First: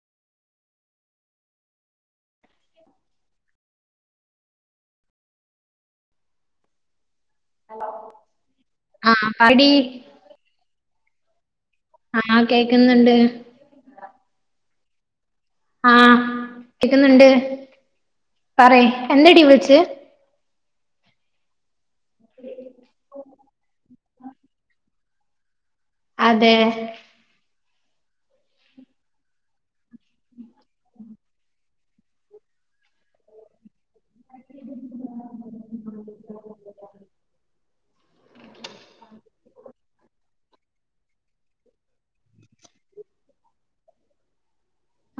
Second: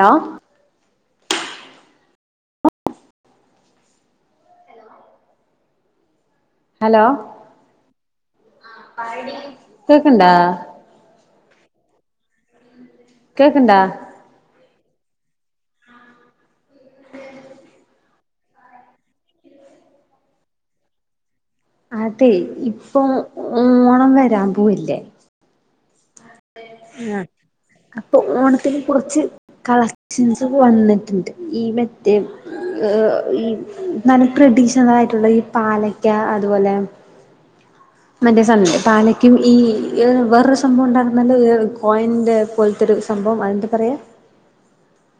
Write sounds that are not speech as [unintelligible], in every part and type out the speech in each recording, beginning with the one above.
Law hello ആഹ് പറയെടി കേക്ക്ണ്ടാ? ആഹ് കേക്ക്ന്ന്ണ്ട്. കേക്ക്ണ്ടാ? ആഹ് കേക്ക്ന്ന്ണ്ട് പറയ് എന്തെടി വിൾച്ചെ? അതെ ഇപ്പൊ ഓണം വരാൻ പോവല്ലേ. അതെ ആഹ് അപ്പൊ ഓണത്തിന് കുറച്ച് കളക്ഷൻസ് ഒക്ക വന്നിട്ട്ണ്ട്. ഈ മറ്റേ ഏഹ് ഈ നല്ല ട്രഡീഷണൽ ആയിട്ടുള്ള ഈ പാലക്ക അതുപോലെ മറ്റേ സാനല്ലേ പാലയ്ക്കിം ഈ ഏഹ് വെറൊരു സാ സംഭവം ഉണ്ടായിര്ന്നല്ലോ ഏഹ് കോയിൻ്റെ പോലത്തെരു സംഭവം അതെന്താ പറയ്?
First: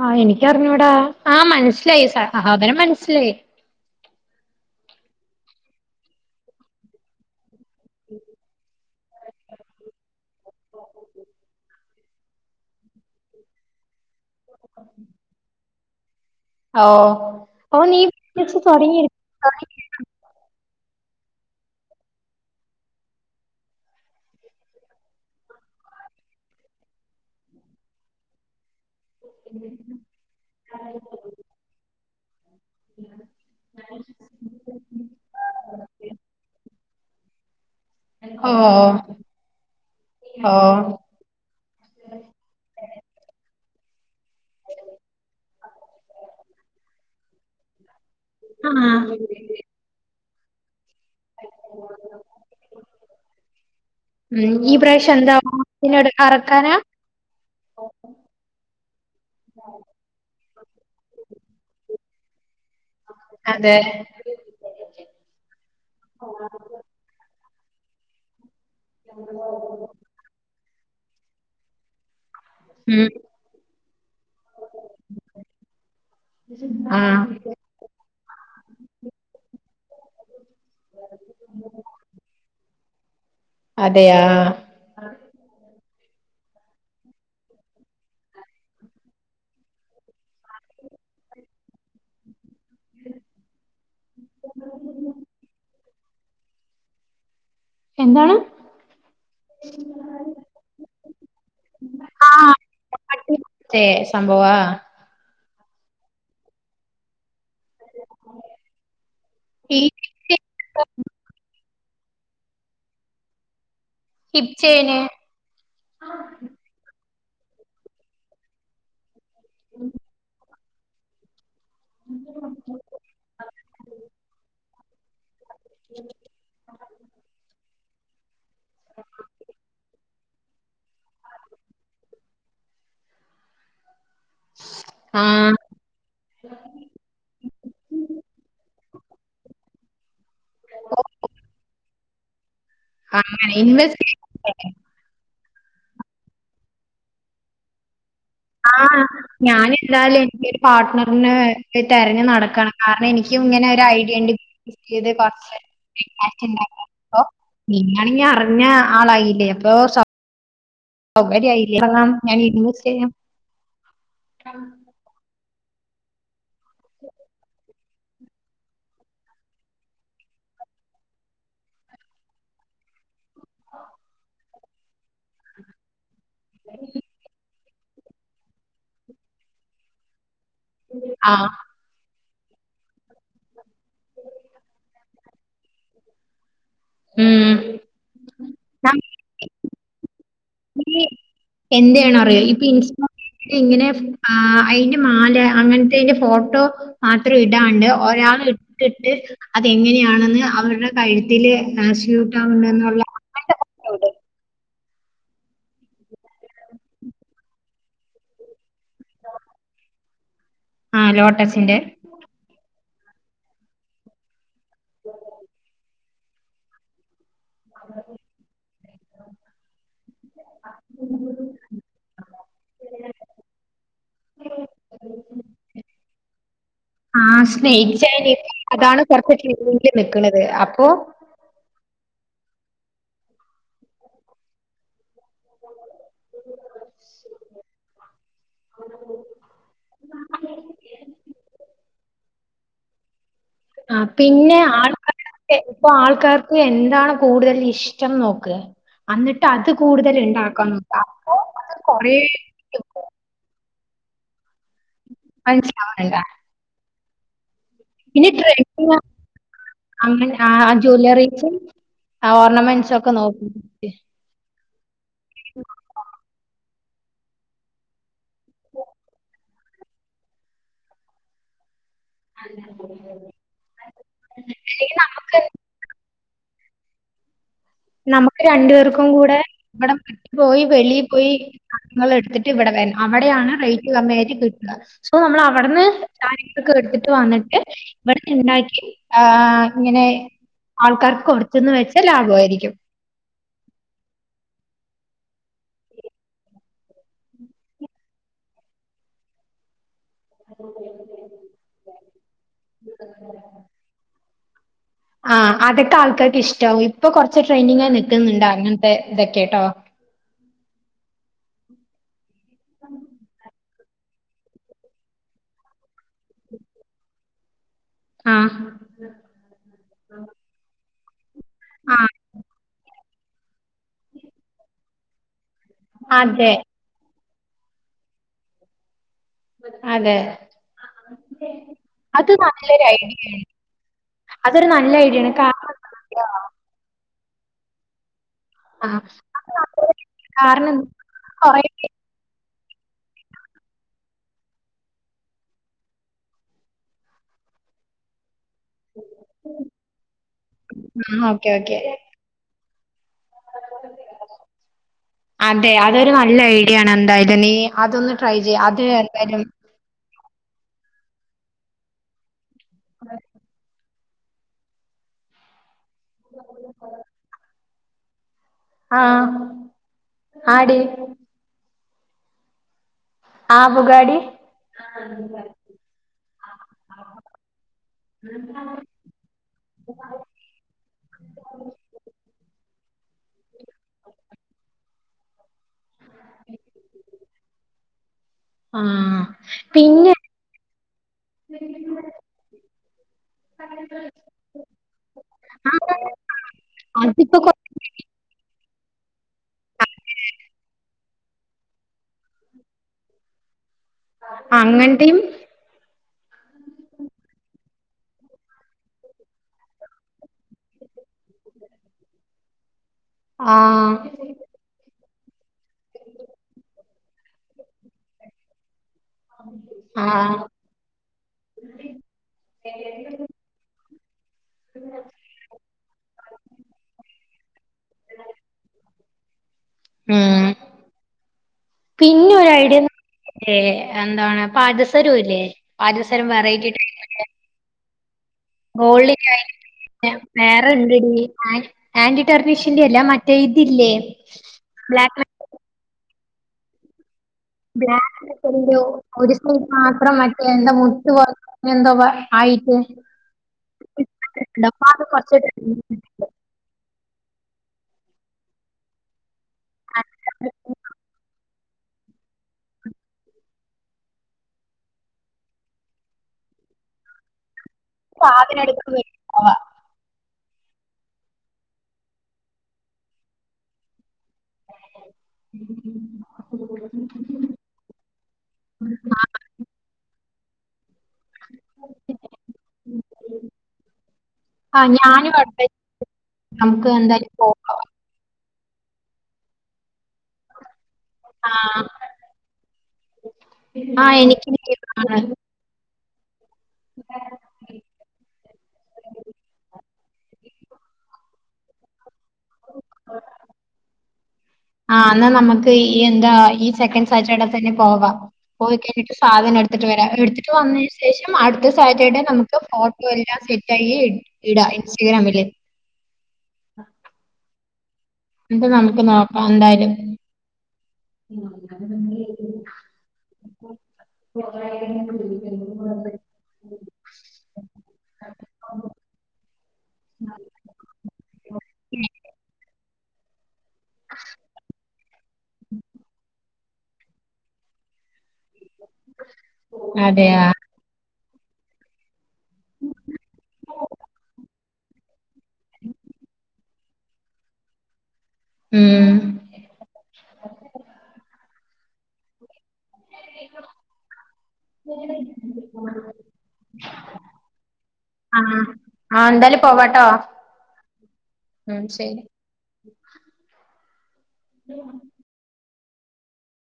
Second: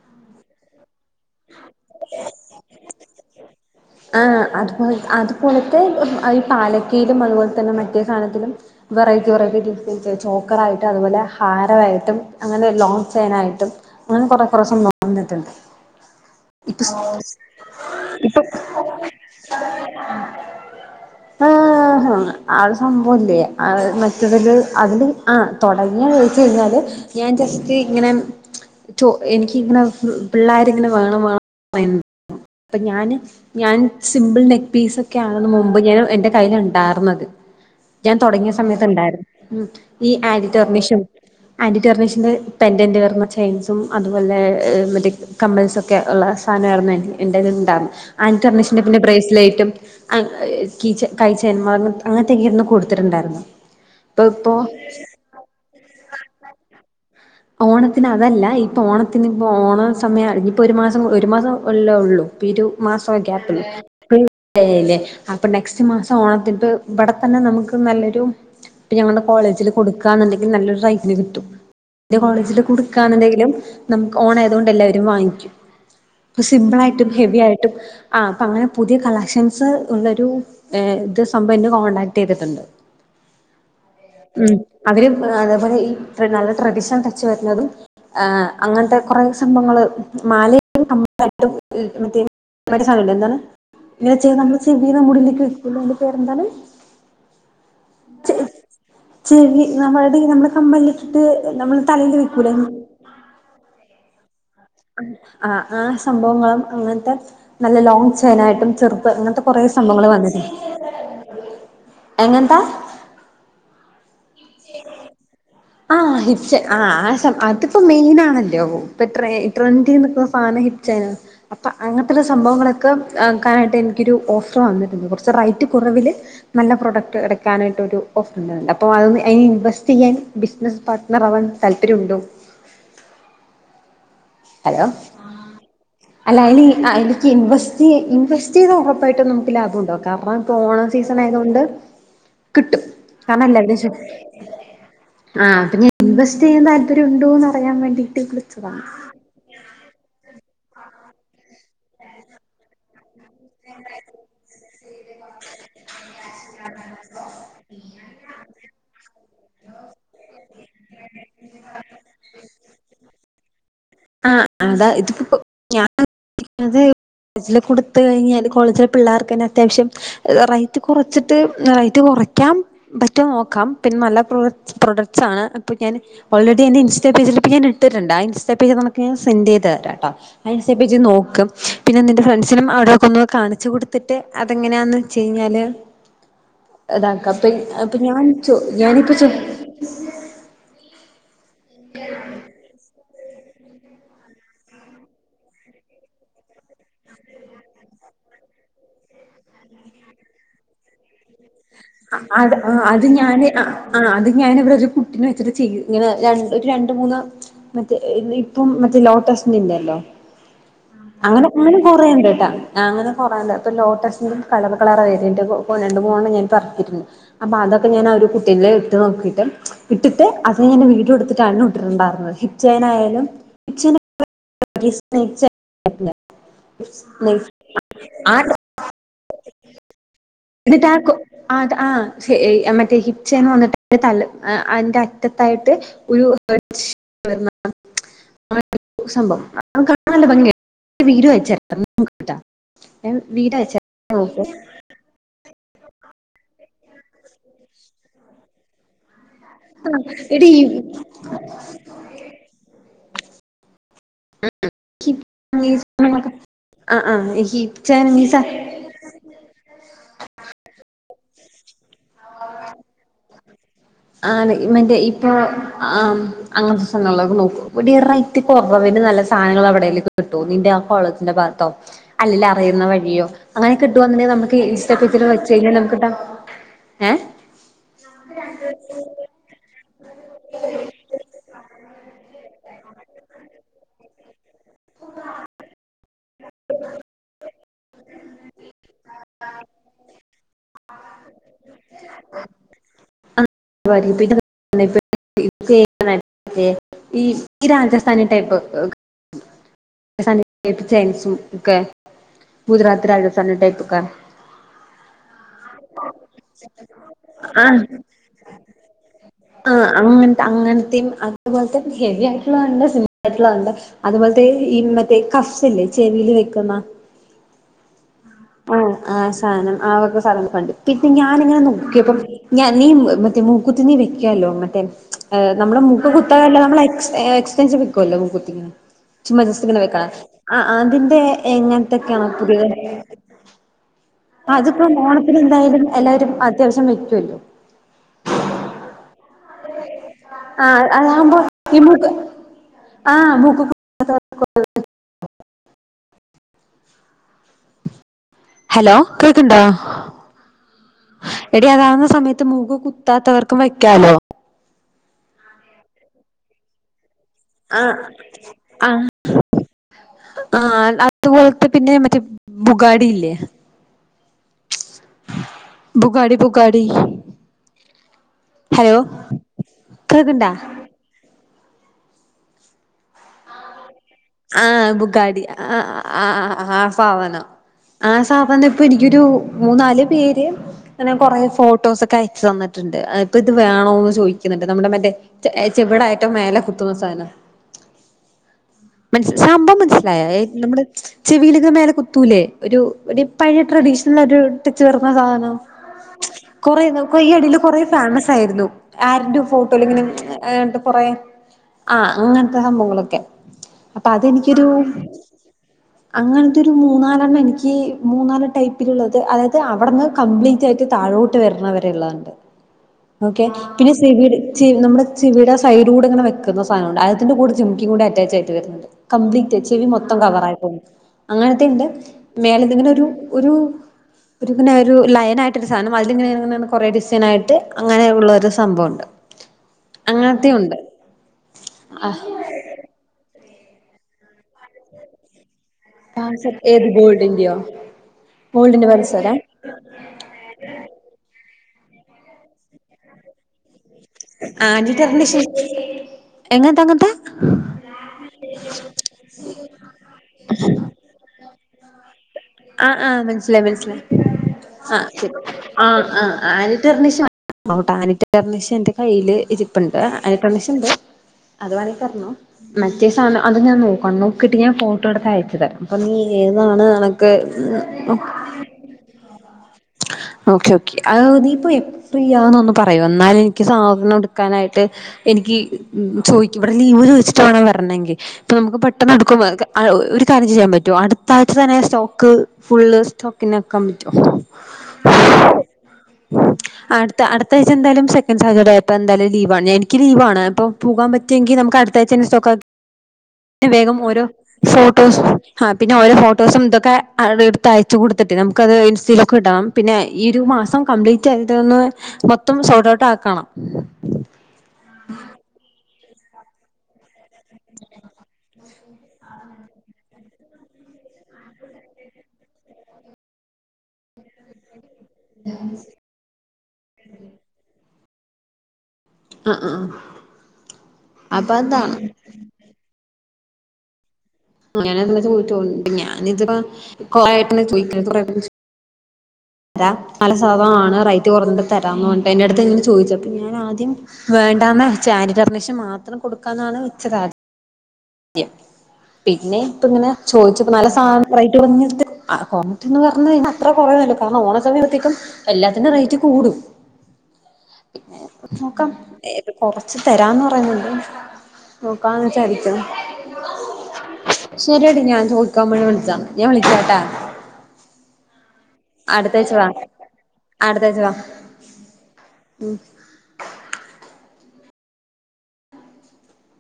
ആഹ് എനിക്കറിഞ്ഞൂടാ ആഹ് മനസ്സിലായി സാധനം മനസ്സിലായി. ആഹ് അത് പോലത്ത അതുപോലത്തെ അയ് ഈ പാലക്കയിലും അതുപോലെ തന്നെ മറ്റേ സാനത്തിലും വെറൈറ്റി വെറൈറ്റി [unintelligible] ചോക്കറ ആയിട്ട് അതുപോലെ ഹാരമായിട്ടും അങ്ങനെ ലോങ്ങ്‌ ചെയ്നായിട്ടും അങ്ങനെ കൊറേ കൊറേ സംഭവം വന്നിട്ട്ണ്ട്. ഇപ്പ സ് ഓഹ് ഓഹ് നീ ജസ്റ്റ്‌ തൊടങ്ങിരി തൊടങ്ങി ആഹ് ആഹ് അഹ് സംഭവല്ലേ അഹ് മറ്റത് ല് അതില് ആ തൊടങ്ങിയ വെച്ച് കഴിഞ്ഞാല് ഞാൻ ജസ്റ്റ് ഇങ്ങനെ ചോ എനിക്ക് ഇങ്ങനെ പിള്ളാര്ങ്ങനെ വേണം വേണം പറയും അപ്പ ഞാന് ഞാൻ സിമ്പിൾ നെക്ക് പീസ് ഒക്കെ ആണ് മുമ്പ് ഞാൻ എന്റെ കൈയ്ൽ ഇണ്ടായിര്ന്നത്. ഞാൻ തൊടങ്ങിയ സമയത്ത് ഓഹ് ഇണ്ടായിര്ന്നു ഈ ആന്റി ഓഹ് ടർണിഷും ആന്റി ടെർണീഷിന്റെ പെൻറ്ന്റെ വെർന്ന ചെയിൻസും അതുപോലെ ഏഹ് മറ്റേ കമ്മല്സൊക്കെ ഉള്ള സാനായിരുന്നു എ എന്റെല്ണ്ടാറ്ന്നേ ആൻകർണഷിന്റെ പിന്നെ ആഹ് ബ്രസലേറ്റും [unintelligible] കീച്ചേ കൈചൈന് മാര് അങ്ങനത്തൊക്കെയിരുന്നു കൂടുതല് ഉണ്ടായിര്ന്നേ അപ്പൊ ഇപ്പോ [unintelligible] പിന്നാട് അറക്കാനാ ഓണത്തിന് അതല്ല ഇപ്പൊ ഓണത്തിന്പ്പോ ഓണ സമയ [unintelligible] ഇപ്പൊരു മാസം ഒരു മാസം അല്ലേ ഒള്ളൂ ഇരു മാസം ഗ്യാപ്പ്ല്ലേ അതെ [unintelligible] [unintelligible] അപ്പൊ നെക്സ്റ്റ് മാസം ഓണത്തിപ്പ ഇവടെ തന്നെ നമുക്ക് നല്ലൊരു ഇപ്പം ഞങ്ങളുടെ കോളേജില് കൊടുക്കാന്ന്ണ്ടെങ്കി നല്ലൊരു റൈറ്റിന് കിട്ടും ഇന്റെ കോളേജില് ഉം കൊട്ക്കാന്ന്ണ്ടെങ്കിലും നമ്ക്ക് ഓണായതോണ്ട് എല്ലാവരും വാങ്ങിക്കും ഇപ്പ സിമ്പിളായിട്ടും ആഹ് ഹെവി ആയിട്ടും ആഹ് അപ്പങ്ങനെ പുതിയ കളക്ഷൻസ് ഉള്ളോരു ഏഹ് ഇത് സംഭവം എന്നെ കോൺടാക്ട്യ്തിട്ട്ണ്ട് [inaudible] അതെ ആഹ് അവര് അതെപോലെ ഈ ഇത്രേ നല്ല ട്രഡീഷൻ ടച്ച് വര്ന്നതും ഏഹ് അങ്ങനത്തെ കൊറേ സംഭവങ്ങള് മലയാലും കമ്മ ലായിട്ടും ഏഹ് മറ്റേ മറ്റേ സാനല്ലേ എന്താണ് ഇങ്ങനെ ചെ നമ്മള് ചെവീലും മുടീലൊക്കെ വെക്കൂലെ അയിന്റെ പേരെന്താണ് എന്താണ് ചെ ചെവി നമ്മളെടീ നമ്മടെ കമ്മലില് ഇട്ട്ട്ട് നമ്മള് തലേല് വെക്കൂലെ മാട്ടിലെ സംഭവാ ആഹ് ആഹ് സംഭവങ്ങളും അങ്ങനത്തെ നല്ല ലോങ് ചെയിനായിട്ടും ചെറ്ത് അങ്ങനത്തെ കൊറെ ഈ സംഭങ്ങള് വന്ന്ണ് എങ്ങനത്താ ഹിപ്ച്ചെയിന് ആഹ് ഹിപ്ച്ചെ ആഹ് ആ സം അതിപ്പോ മെയിൻ ആണല്ലോ ഇപ്പൊ ട്ര ട്രെൻഡി നിക്ക്ന്ന സാനം ഹിപ്ച്ചെയ്നാ അപ്പൊ അങ്ങനത്തൊര് സംഭവങ്ങളൊക്കെ ആക്കാനായിട്ട് എനിക്കൊരു ഓഫറ് വന്നിട്ടുണ്ട് കൊറ ച്ച് റൈറ്റ് കുറവില് നല്ല പ്രോഡക്ട് എട്ക്കാനായിട്ടൊരു ഓഫറ്ണ്ടായിര് അപ്പോ അതോന്ന് ഇൻവെസ്റ്റെയ്യാൻ ബിസിനസ് പാർട്ടണർവാൻ താല്പര്യുണ്ടോ? ഹലൊ ആഹ് അല്ല അ എനിക്ക് ഇൻവെസ്റ്റ് ചെയ ഇൻവെസ്റ്റ് ചെയ്ത ഉറപ്പായിട്ടും നമുക്ക് ലാഭം ഉണ്ടാകും. അപ്പ ക്കോണം സീസണായത് കൊണ്ട് ക്‌ട്ടും. [inaudible] അങ്ങനെ ഇൻവെസ്റ്റ് ആ പിന്നെ ഇൻവെസ്റ്റ് ചെയ്യൻ താല്പര്യംണ്ടോന്ന്റിയാൻ വേണ്ടീട്ട്. ആഹ ഞാനെന്തായാലും എനിക്കരു പാർട്ട്ണറിന് തിരഞ്ഞു നടക്കണ് കാരണം എനിക്ക് ഇങ്ങനെ ഒരു ഐഡിയണ്ട് ചെയ്ത് കൊർച് ആഹ് നിങ്ങണി അറിഞ്ഞ ആളായില്ലേ അപ്പൊ [unintelligible] ഞാൻ [inaudible] ചെയ്യാം ആഹ അതാ ഇതിപ്പോ ഞാൻ കൂടെ ത്ത് കഴിഞ്ഞാല് കോളേജിലെ പിള്ളേർക്ക് ന്നെ അത്യാവശ്യം റൈറ്റ് കുറച്ചിട്ട് റൈറ്റ് കുറയ്ക്കാം. പറ്റൊ നോക്കാം പിന്നെ നല്ല പ്രൊഡ ക്സ് പ്രൊഡക്ട്സ് ആണ് അപ്പൊ ഞാന് ഓൾറെഡി എന്റെ ഇൻസ്റ്റാ പേജിൽപ്പോ ഞൻ ഇട്ട്ണ്ട് ആ ഇൻസ്റ്റാ പേജ് നിനക്ക് സെന്റ് ചെയ്തെരാട്ടൊ അൻസെയ്ബി ജ് നോക്ക് ആഹ് പിന്നെ നിന്റെ ഫ്രണ്ട്സിനും അവിടെയൊക്കെ ഒന്ന് കാണിച്ച് കൊടുത്തിട്ട് അതെങ്ങനാന്ന് ച്ചെയ്ഞ്ഞാല് താക്ക അപ്പ ഉം അപ്പൊ ഞാൻ ചോ ഞാനിപ്പ ചൊതി ഈ എന്റെയാണോ അറിയോ ഇപ്പ ഇൻസ്റ്റ ഇങ്ങനെ ആ അയിന് മാല അങ്ങൻത്തെയ്ന്റെ ഫോട്ടോ മാത്രം ഇടാണ്ട് ഒരാൾ ഇട്ടിട്ട് അതെങ്ങനെയാണെന്ന് അവരുടെ കഴുത്തില് ആഹ് അ അത് സ്യൂട്ടാവുന്നെന്നുള്ള അത് ഞാന് അങ്ങനത്തെ അ ഫോട്ടോ ആ ഇട്. അത് ഞാൻ ഇവിടെ ഒരു കുട്ടീനെ വെച്ചിട്ട് ചെയ് ങ്ങനെ ഒരു രണ്ട മൂന്ന് മറ്റേ ഇപ്പം മറ്റേ ലോട്ടസ്റ്റന്റെല്ലോ. ആഹ് അങ്ങനെ ലോട്ടസിന്റെ. [unintelligible] കൊറേണ്ട്ട്ടാ അങ്ങനെ കൊറേണ്ട് പ്പൊ ലോട്ടസിന്റെ കളവ കളറായിരുന്നു എന്റെ പൊ രണ്ടുമൂണ്ണം ഞാൻ പറത്തിരുന്നു അപ്പൊ അതൊക്കെ ഞാൻ ആ ഒരു കുട്ടിന്റെ ഇട്ട് നോക്കിട്ട് ഇട്ടിട്ട് അത് ഞാൻ വീഡിയോ എടുത്തിട്ടാണ് ഇട്ടിട്ടുണ്ടായിരുന്നത് ചെനായാലും ആഹ് സ്നേക്ക് ചൈൻ ആഹ് അതാണ് [unintelligible] ല് നിക്ക്ണത് അ എന്നിട്ടാക്കു ആത ആ മറ്റേ ഹിപ്ചെയിൻ വന്നിട്ട് തല അതിന്റെ അറ്റത്തായിട്ട് [unintelligible] [inaudible] സംഭവം [inaudible] ഭംഗിയ വീഡിയോ [inaudible] വീടായ [inaudible] ആ പിന്നെ ആൾക്കാ ഇപ്പൊ ആൾക്കാർക്ക് എന്താണ് കൂടുതൽ ഇഷ്ടം നോക്ക് അന്നിട്ട് അത് ആ എടീ ഈ കൂടുതല്ണ്ടാക്കാ നോക്ക അപ്പൊ അത്‌ കൊറേ മനസ്സിലാവണണ്ട്. ആഹ് ആഹ് [inaudible] [unintelligible] അങ്ങനെ ആ ആ ജുല്ലറീസും ആ ഓർണമെന്റ്സും ഒക്കെ നോക്കി ആ മറ്റേ ഇപ്പൊ ആ അങ്ങനത്തെ സാനങ്ങളിലക്കെ നോക്കും [unintelligible] ത്തി കൊറവിനു നല്ല സാനങ്ങളവിടേലും കിട്ടൊ നിന്റെ ആ കോളേജിന്റെ ഭാത്തോ? അല്ലേല് അറിയുന്ന വഴിയോ അങ്ങനെ കിട്ടുവാന്നുണ്ടെങ്കി ഇൻസ്റ്റാ അല്ലെങ്കിൽ പേജിൽ നമുക്ക് വെച്ചഴിഞ്ഞാ നമുക്ക് ഡ ഹേ നമുക്ക് രണ്ടു പേർക്കും കൂടെ ഇവിടം വിട്ട് പോയി വെളീ പോയി കാങ്ങൾ എടുത്തിട്ട് ഇവിടെ വെരണ അവിടെയാണ് റേറ്റ് കമ്മിയായിട്ട് കിട്ട് സോ നമ്മളവിടുന്ന് കാര്യങ്ങളെക്ക എടുത്തിട്ട് വന്നിട്ട് ഇവിടെന്ന് ഇണ്ടാക്കി ആഹ് ഇങ്ങനെ ആൾക്കാർക്ക് കൊട്ത്ത്ന്ന് വെച്ചാ ലാഭവാരിക്കും. [inaudible] ഈസിയായിട്ട് നടത്തെ ഈ രാജസ്ഥാനി ടൈപ്പ് [inaudible] [unintelligible] ഒക്കെ ഗുജറാത്തി രാജസ്ഥാനി ടൈപ്പോക്കെ ആഹ് അതൊക്കെ ആൾക്കാര്ക്ക് ഇഷ്ട്ടാവും ഇപ്പൊ കൊറച്ച് ആഹ് ട്രെയിനിങ്ങായി നിക്ക്ന്ന്ണ്ട് അങ്ങനത്തെ ഇതൊക്കെട്ടോ അങ്ങനത്ത അങ്ങൻത്തിം അത്പോലെ തന്നെ ഹെവി ആയിട്ടുള്ളത്ണ്ട് സിംപിളായിട്ട്ള്ള ഉണ്ട് അതെപോല്ത്തെ ഈ മറ്റേ കഫ്സ് ല്ലേ ചെവീല് വെക്ക്ന്നാ ആ ആഹ് ആ സാനം ആവക സധനൊക്കെണ്ട് [unintelligible] ഞാനിങ്ങനെ ആ നോക്കിയപ്പം ഞാൻ നീ മറ്റേ മൂക്കുത്തി നീ വെക്കല്ലോ മറ്റേ ഏഹ് നമ്മടെ മൂക്ക് അതെ കുത്താതെലേ നമ്മള് എക്സ് ഏഹ് ഏക്സ്റ്റൻഷൻ വെക്കുവല്ലോ മൂകുത്തിങ്ങനെ ചുമ്മാ ചെസ്റ്റ്ങ്ങനെ വെക്ക്ണെ അതെ അയിന്റെ എങ്ങനത്തൊക്കെയാണ് അത് പുത്യേത് നല്ലൊരു ഐഡിയയാണ് അതൊരു അത്പ്പോ നല്ല ഐഡിയയാണ് ഓണത്തിന് എന്തായാലും കാരണം എന്താന്നറിയോ? എല്ലാവരും അത്യാവശ്യം വെക്കൊല്ലോ ആഹ് ആഹ് ആ ബു ഈ ബുഗ് ആഹ് ബുഗ് ഹലോ കേക്ക്ണ്ടോ ആ ഓക്കെ എടീ ഓക്കെ അതാവുന്ന സമയത്ത് മൂക്കൊക് ത്താത്തവർക്കും വയ്ക്കാലോ അതെ അതൊരു നല്ല ഐഡിയാണ് എന്തായാലും നീ ആഹ് അതൊന്ന് ട്രൈ ചെയ്യ് അത് ആഹ് എന്തായാലും ആഹ് അത്പോലത്തെ പിന്നെ മറ്റേ ബുഗാടില്ലേ ബുഗാടി ബുഗാടി ഹലോ ആ കേക്ക്ണ്ടാ ആടി ആ ബുഗാടി ആഹ് ബുഗാടി ആഹ് ആഹ് ആ സാധനം ആ സാധനം ഇപ്പനി രു മൂന്നാല് പേര് അങ്ങനെ കൊറെ ഫോട്ടോസോക്കെ അയച്ചു തന്നിട്ട്ണ്ട്. അ ഇപ്പ ഇത് വേണോന്ന് ചോദിക്കുന്നുണ്ട്. നമ്മടെ മറ്റേ ചെ, ചെവിടായിട്ടോ മേലെ കുത്തുന്നൊരുസാനം. ആ മനസ് സംഭവം പിന്നെ മനസ്സിലായ ഏ നമ്മുടെ ചെവിലിങ്ങനെ മേലെ കുത്തൂലേ ഒരു ഒര് പഴയ ട്രഡീഷണലൊരു ടച്ച് വർന്ന സാനം. ആ കൊറെ നോക്ക ഈ അതിപ്പോ കൊ എടേല് കൊറെ ഫേമസായിരുന്നു ആരുന്റെ ഫോട്ടോല്ലെങ്ങനെ ഏണ്ട് കൊറേ ആഹ് അങ്ങനത്തെ സംഭവങ്ങളൊ ക്കെ അപ്പൊ അതെനിക്കൊരു അങ്ങനത്തെയും അങ്ങനത്തെ ഒരു മൂന്നാലണ്ണംനിക്ക്, മൂന്നാല് ടൈപ്പില്ള്ളത് അതായത് അവടന്ന് കംപ്ലീറ്റായിറ്റ് താഴോട്ട് വരണവരെള്ളണ്ട്. ഓക്കെ. ആ പിന്നെ സെവിടെ, ചി നമ്മടെ ചെവിടെ ആസൈഡൂടെങ്ങനെ വെക്കുന്ന സാനോണ്ട്. അതിന്റെ കൂടെ ചെ ക്കിം കൂടെ അറ്റാച്ചായിട്ട് വര്ന്നത്. കപ്ലീറ്റ് ചെവി മൊത്തം കവറായിട്ട് വര് അങ്ങനത്തെണ്ട് മേലെതിങ്ങനെ ഒരു, ആ ഒരു ഒരുപിന്നെ ഒരു ലയനായിട്ടൊരുസാനം അയിലിങ്ങനെങ്ങനെ കൊറെ ഡിസൈനായിട്ട് അങ്ങനെ ഉള്ളോരു സംഭവുണ്ട് ഉം അങ്ങനത്തെഉണ്ട് ആഹ്. ഒരയിഡിയ എന്താണ് പാദസ്വരുല്ലേ പാദസരം വെറൈറ്റിട്ട് ഗോൾഡിന്റിയോ ഗോൾ [unintelligible] വേറെണ്ടടി ആ ആന്റി ടെർണീഷ്യന്റെല്ല മറ്റേ ഇതില്ലേ ബ്ലാക്ക് ആന്റിറ്റെർണിഷ് എങ്ങത്ത, അങ്ങത്ത ബ്ലാ [unintelligible] ഒരു സൈട് മാത്രം മറ്റേ എന്താ മുത്ത് പോ എന്തോ ആയിട്ട് ഉണ്ട്. ആഹ്, ആഹ് മനസ്സിലായി, മനസിലായി. അപ്പൊ ആ അത് ശരി കുറച്ച് ആ, ആഹ്. ആനിടെർണിഷ് [unintelligible] ആനിടെർണിഷ് എന്റെ കയ്യില് ഇര്പ്പ്ണ്ട്. അന്റിടെർണിഷ്ണ്ട് അത് വേണെങ്കിപറഞ്ഞോ. മറ്റേ സാനം അത് ഞാൻ നോക്കണ് നോക്കിട്ട് ഞാൻ ഫോട്ടോ എടുത്ത് അയച്ചു തരാം അപ്പൊ നീ ഏതാണ് നെ ക്ക് ഉം. സാധന എടുക്ക് [unintelligible] ഓക്കെ, ഓക്കെ അത് നീപ്പൊ ഫ്രീയാണോന്നു പറയൊ എന്നാല് എനിക്ക് സാധനം എടു ക്കാനായിട്ട് എനിക്ക് ഉം ചോയിക്ക് ഇവിടെ ലീവ് ചോയിച്ചിട്ട് വേണം വരണെങ്കി. ഇപ്പൊ നമുക്ക് പെട്ടെന്ന് എടുക്ക് പ കെ അ ഒരു കാര്യം ചെയ്യാൻ പറ്റു അടുത്താഴ്ചന്നെ സ്റ്റോക്ക് ഫുള്ള് സ്റ്റോക്കിനാക്കാം പറ്റോ. ആഹ് ഞാനും അടെ നമുക്ക് എന്തായാലും പോ ഇച്ന്തായാലും സെക്കൻ്സാറ്റർഡേ ആയിപ്പ ന്തായാലും ലീവാണ്, എനിക്ക് ലീവാണ്. അപ്പൊ പോകാൻപറ്റ് ആ ങ്കി നമുക്ക് അടുത്ത ആയിച്ചന്നെ സ്റ്റോക്കാ റ്റ് വേഗം ആ ഓരോ എനിക്ക് ലീവാണ്. ഫോട്ടോസ് ആ പിന്നെ ഓരോ ഫോട്ടോസുംതൊക്കെ അ എട്ത്ത് അയച്ചു കൊടുത്തിട്ടെ നമുക്കത് ഇൻസ്റ്റെല് പിന്നെ ഈ ഒരു മാസം കംപ്ലീറ്റേന്റെന്ന് മൊത്തം സോർട്ട് ഔട്ട് ആക്കണം. ആഹ് ന്നാ നമക്ക് ഈ എന്താ ഈ സെക്കന്റ് സാറ്റർടെ തന്നെ പോവാം. പോയി കഴിഞ്ഞിട്ട് സാധനം എടുത്തിട്ട് വര. എടുത്തിട്ട് വന്നെനു ശേഷം അടുത്ത സാറ്റർഡേ നമുക്ക് ഫോ ല്ലാം സെറ്റായി ഇ, ഇട ഇൻസ്റ്റഗ്രാമില്. ന്നട്ട് നമുക്ക് നോക്കാം ആ ആ എന്തായാലും. അപ്പൊ അതാണ് ഉം അങ്ങനെന്ത ചോദിച്ചൊ ണ്ട് ഞാനിത്പ കൊറെആയിട്ടനെ ചോയിക്ക കൊറെ തരാ മല സാധ ആണ് റൈറ്റ് കൊറഞ്ഞത് തരാന്ന് പറഞ്ഞട്ട് എന്റെടുത്ത്ങ്ങനെ ചോയിച്ചപ്പോ ഞാൻ ആ വേണ്ടാന്നാച്ചെ ആന്റിടർണിഷ് മാത്രം കൊടുക്കാന്നാണ്ച്ചത് ആദ്യം പിന്നെ ഇപ്പോങ്ങനെ അതെയാ? ചോയ്ച്ച നല്ല സാ റേറ്റൊറഞ്ഞിട്ട് ആ കൊറഞ്ഞിട്ടെന്ന് പറഞ്ഞഴിഞ്ഞാ അത്ര കൊറയല്ല കാരണം ഓണ സമയത്തേക്കും എല്ലാത്തിന്റെ റേറ്റ് കൂടും. നോക്കാം. ഉം. എ കൊറച്ച് തരാന്ന് പറയുന്നുണ്ട്. നോക്കാന്ന് വച്ചരിക്കും. ശെരിയടി ഞാൻ ചോദിക്കാൻവേണ്ടി വിളിച്ചാണ്. ഞാൻ വിളിക്കാട്ട. അഹ്, ആ അടുത്താഴ്ച എന്താലും വാ പോവാട്ടോ. അടുത്താഴ്ച വാ ഉം ശെരി. ഉം ഉ